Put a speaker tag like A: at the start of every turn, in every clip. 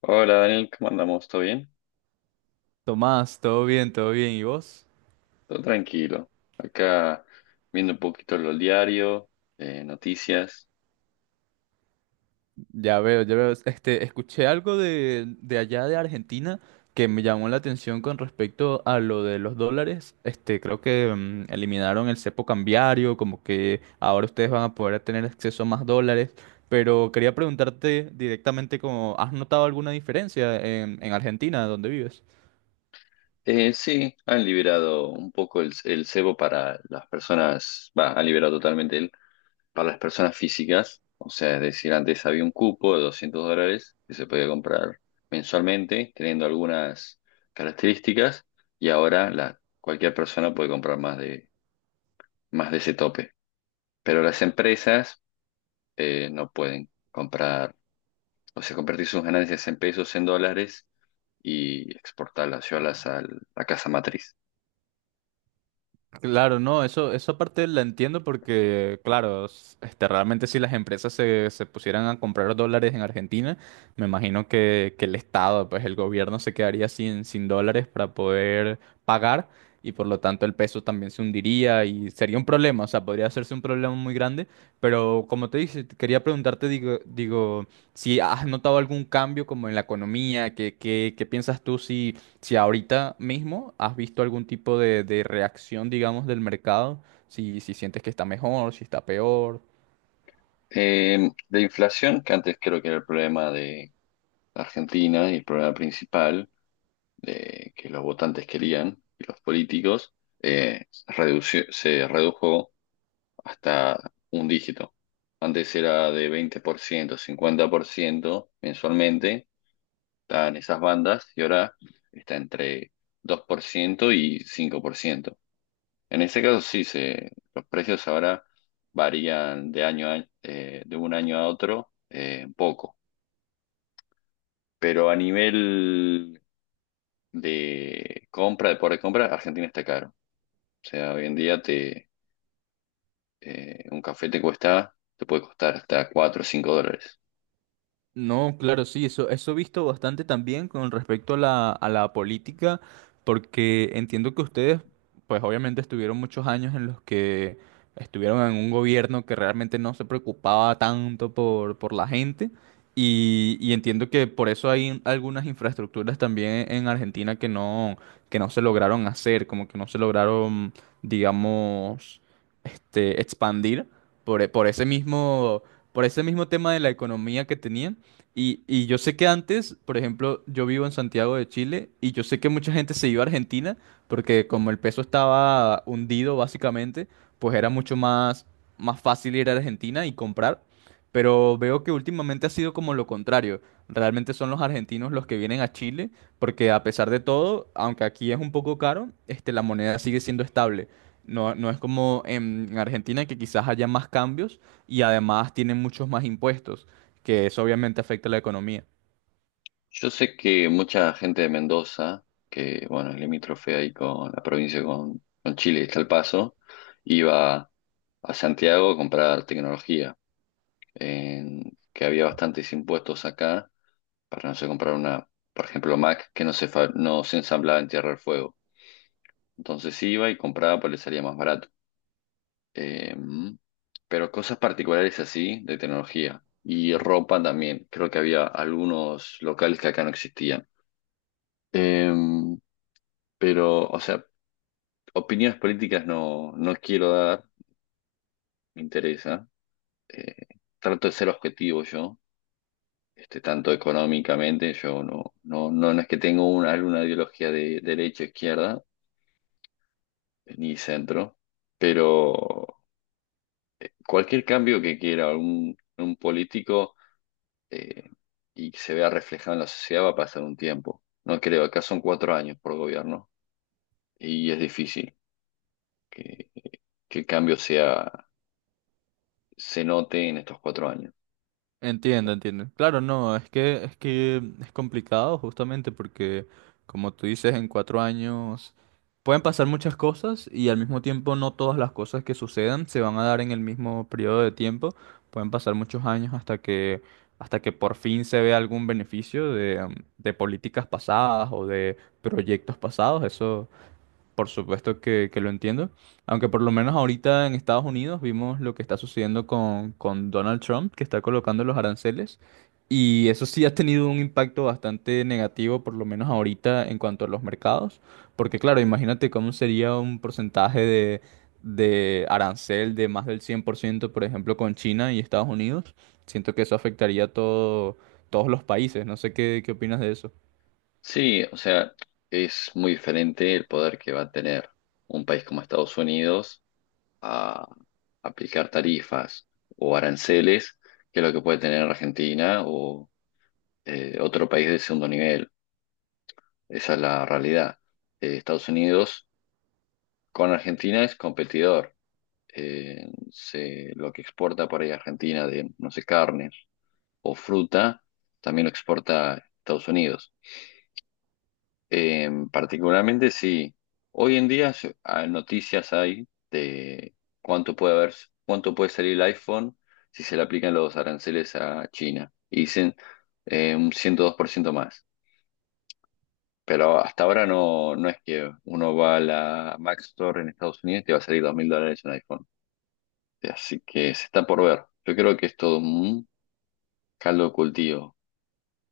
A: Hola Daniel, ¿cómo andamos? ¿Todo bien?
B: Tomás, todo bien, todo bien. ¿Y vos?
A: Todo tranquilo. Acá viendo un poquito los diarios, noticias.
B: Ya veo, ya veo. Escuché algo de allá de Argentina que me llamó la atención con respecto a lo de los dólares. Creo que eliminaron el cepo cambiario, como que ahora ustedes van a poder tener acceso a más dólares. Pero quería preguntarte directamente como, ¿has notado alguna diferencia en Argentina, donde vives?
A: Sí, han liberado un poco el cebo para las personas, va, han liberado totalmente el, para las personas físicas. O sea, es decir, antes había un cupo de $200 que se podía comprar mensualmente, teniendo algunas características, y ahora la, cualquier persona puede comprar más de ese tope. Pero las empresas no pueden comprar. O sea, convertir sus ganancias en pesos, en dólares y exportarlas, llevarlas a la casa matriz.
B: Claro, no, eso parte la entiendo porque, claro, realmente si las empresas se pusieran a comprar dólares en Argentina, me imagino que el Estado, pues el gobierno se quedaría sin dólares para poder pagar, y por lo tanto el peso también se hundiría y sería un problema, o sea, podría hacerse un problema muy grande. Pero como te dije, te quería preguntarte, digo, si has notado algún cambio como en la economía, ¿qué piensas tú si si ahorita mismo has visto algún tipo de reacción, digamos, del mercado, si sientes que está mejor, si está peor?
A: De inflación, que antes creo que era el problema de Argentina y el problema principal de que los votantes querían y los políticos, se redujo hasta un dígito. Antes era de 20%, 50% mensualmente, estaban esas bandas y ahora está entre 2% y 5%. En este caso sí, se, los precios ahora varían de año a año, de un año a otro un poco, pero a nivel de compra, de poder de compra, Argentina está caro. O sea, hoy en día te, un café te cuesta, te puede costar hasta 4 o 5 dólares.
B: No, claro, sí, eso he visto bastante también con respecto a a la política, porque entiendo que ustedes, pues obviamente estuvieron muchos años en los que estuvieron en un gobierno que realmente no se preocupaba tanto por la gente. Y entiendo que por eso hay algunas infraestructuras también en Argentina que no se lograron hacer, como que no se lograron, digamos, este, expandir por, por ese mismo, por ese mismo tema de la economía que tenían. Y yo sé que antes, por ejemplo, yo vivo en Santiago de Chile, y yo sé que mucha gente se iba a Argentina porque como el peso estaba hundido básicamente, pues era más fácil ir a Argentina y comprar. Pero veo que últimamente ha sido como lo contrario. Realmente son los argentinos los que vienen a Chile, porque a pesar de todo, aunque aquí es un poco caro, este, la moneda sigue siendo estable. No, no es como en Argentina, que quizás haya más cambios y además tienen muchos más impuestos, que eso obviamente afecta a la economía.
A: Yo sé que mucha gente de Mendoza, que bueno, es limítrofe ahí con la provincia, con Chile, está El Paso, iba a Santiago a comprar tecnología que había bastantes impuestos acá para no sé comprar una, por ejemplo, Mac que no se, no se ensamblaba en Tierra del Fuego. Entonces iba y compraba, pues le salía más barato. Eh, pero cosas particulares así de tecnología y ropa también. Creo que había algunos locales que acá no existían. Eh, pero, o sea, opiniones políticas no, no quiero dar, me interesa. Eh, trato de ser objetivo yo, este, tanto económicamente, yo no, no, no, no es que tengo una, alguna ideología de derecha, izquierda, ni centro, pero cualquier cambio que quiera un político eh, y que se vea reflejado en la sociedad va a pasar un tiempo. No creo, acá son 4 años por gobierno y es difícil que, que el cambio sea, se note en estos 4 años.
B: Entiendo, entiendo. Claro, no, es que es complicado justamente porque, como tú dices, en 4 años pueden pasar muchas cosas, y al mismo tiempo no todas las cosas que sucedan se van a dar en el mismo periodo de tiempo. Pueden pasar muchos años hasta que por fin se vea algún beneficio de políticas pasadas o de proyectos pasados. Eso. Por supuesto que lo entiendo, aunque por lo menos ahorita en Estados Unidos vimos lo que está sucediendo con Donald Trump, que está colocando los aranceles, y eso sí ha tenido un impacto bastante negativo, por lo menos ahorita en cuanto a los mercados, porque claro, imagínate cómo sería un porcentaje de arancel de más del 100%, por ciento, por ejemplo, con China y Estados Unidos. Siento que eso afectaría a todo, todos los países. No sé qué opinas de eso.
A: Sí, o sea, es muy diferente el poder que va a tener un país como Estados Unidos a aplicar tarifas o aranceles que lo que puede tener Argentina o otro país de segundo nivel. Esa es la realidad. Estados Unidos con Argentina es competidor. Lo que exporta por ahí Argentina de, no sé, carnes o fruta, también lo exporta Estados Unidos. Particularmente sí. Hoy en día noticias hay de cuánto puede haber, cuánto puede salir el iPhone si se le aplican los aranceles a China. Y dicen un 102% más. Pero hasta ahora no, no es que uno va a la Mac Store en Estados Unidos y te va a salir $2000 un iPhone. Así que se está por ver. Yo creo que es todo un caldo de cultivo.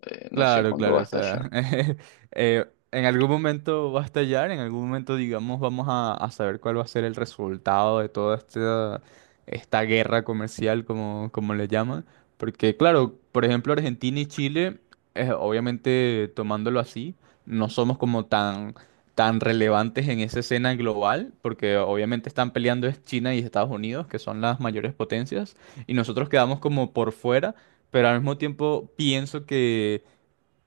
A: No sé
B: Claro,
A: cuándo
B: claro,
A: va a
B: o sea,
A: estallar.
B: eh, en algún momento va a estallar, en algún momento, digamos, vamos a saber cuál va a ser el resultado de toda esta, esta guerra comercial, como, como le llaman. Porque, claro, por ejemplo, Argentina y Chile, obviamente tomándolo así, no somos como tan relevantes en esa escena global, porque obviamente están peleando es China y Estados Unidos, que son las mayores potencias, y nosotros quedamos como por fuera. Pero al mismo tiempo pienso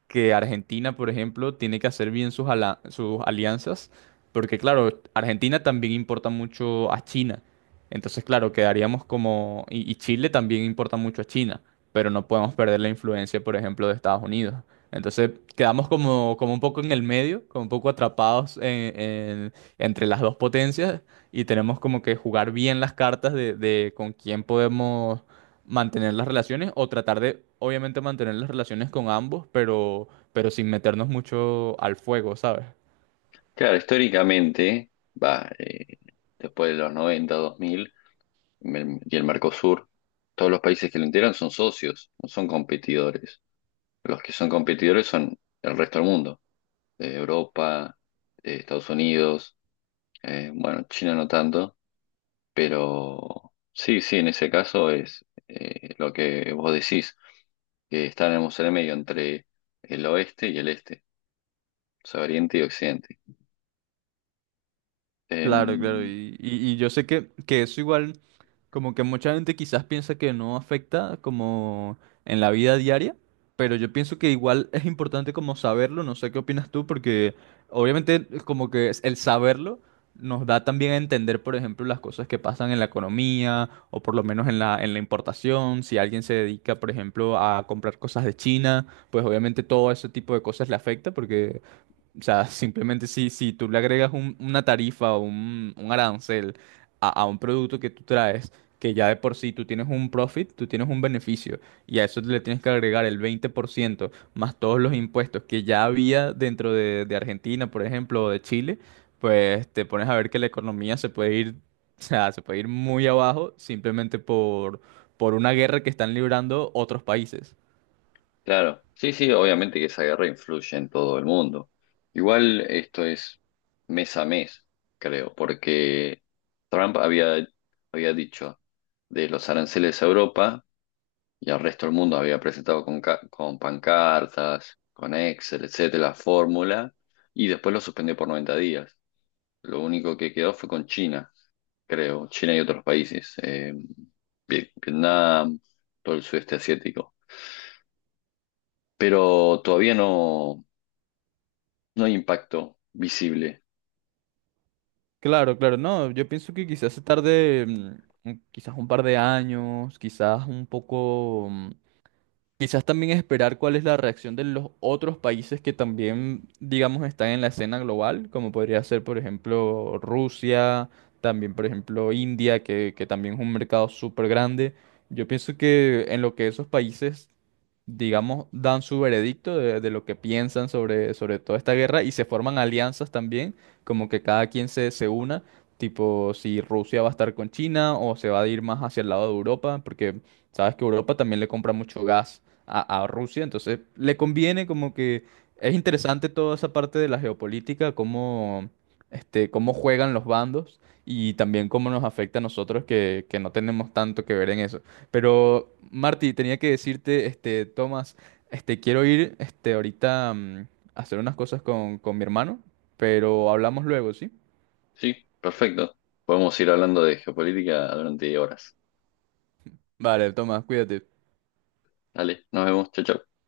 B: que Argentina, por ejemplo, tiene que hacer bien sus, sus alianzas, porque claro, Argentina también importa mucho a China. Entonces, claro, quedaríamos como... Y Chile también importa mucho a China, pero no podemos perder la influencia, por ejemplo, de Estados Unidos. Entonces, quedamos como, como un poco en el medio, como un poco atrapados entre las dos potencias, y tenemos como que jugar bien las cartas de con quién podemos mantener las relaciones, o tratar de, obviamente, mantener las relaciones con ambos, pero sin meternos mucho al fuego, ¿sabes?
A: Claro, históricamente, va, después de los 90, 2000. Y el Mercosur, todos los países que lo integran son socios, no son competidores. Los que son competidores son el resto del mundo, Europa, Estados Unidos, bueno, China no tanto, pero sí, sí, en ese caso es lo que vos decís, que estaremos en el medio entre el oeste y el este, o sea, oriente y occidente.
B: Claro, claro,
A: Em,
B: y yo sé que eso igual, como que mucha gente quizás piensa que no afecta como en la vida diaria, pero yo pienso que igual es importante como saberlo, no sé qué opinas tú, porque obviamente como que el saberlo nos da también a entender, por ejemplo, las cosas que pasan en la economía, o por lo menos en en la importación. Si alguien se dedica, por ejemplo, a comprar cosas de China, pues obviamente todo ese tipo de cosas le afecta porque, o sea, simplemente si tú le agregas una tarifa o un arancel a un producto que tú traes, que ya de por sí tú tienes un profit, tú tienes un beneficio, y a eso le tienes que agregar el 20% más todos los impuestos que ya había dentro de Argentina, por ejemplo, o de Chile, pues te pones a ver que la economía se puede ir, o sea, se puede ir muy abajo, simplemente por una guerra que están librando otros países.
A: Claro, sí, sí, obviamente que esa guerra influye en todo el mundo. Igual esto es mes a mes, creo, porque Trump había dicho de los aranceles a Europa y al resto del mundo, había presentado con, con pancartas, con Excel, etcétera, la fórmula, y después lo suspendió por 90 días. Lo único que quedó fue con China, creo, China y otros países, Vietnam, todo el sudeste asiático. Pero todavía no. No hay impacto visible.
B: Claro, claro, no, yo pienso que quizás se tarde, quizás un par de años, quizás un poco, quizás también esperar cuál es la reacción de los otros países que también, digamos, están en la escena global, como podría ser, por ejemplo, Rusia, también, por ejemplo, India, que también es un mercado súper grande. Yo pienso que en lo que esos países, digamos, dan su veredicto de lo que piensan sobre, sobre toda esta guerra, y se forman alianzas también, como que cada quien se una, tipo si Rusia va a estar con China o se va a ir más hacia el lado de Europa, porque sabes que Europa también le compra mucho gas a Rusia. Entonces le conviene como que es interesante toda esa parte de la geopolítica, cómo, este, cómo juegan los bandos, y también cómo nos afecta a nosotros que no tenemos tanto que ver en eso. Pero Marty, tenía que decirte, este, Tomás, este, quiero ir, este, ahorita a hacer unas cosas con mi hermano, pero hablamos luego, ¿sí?
A: Sí, perfecto. Podemos ir hablando de geopolítica durante horas.
B: Vale, Tomás, cuídate.
A: Dale, nos vemos. Chao, chao.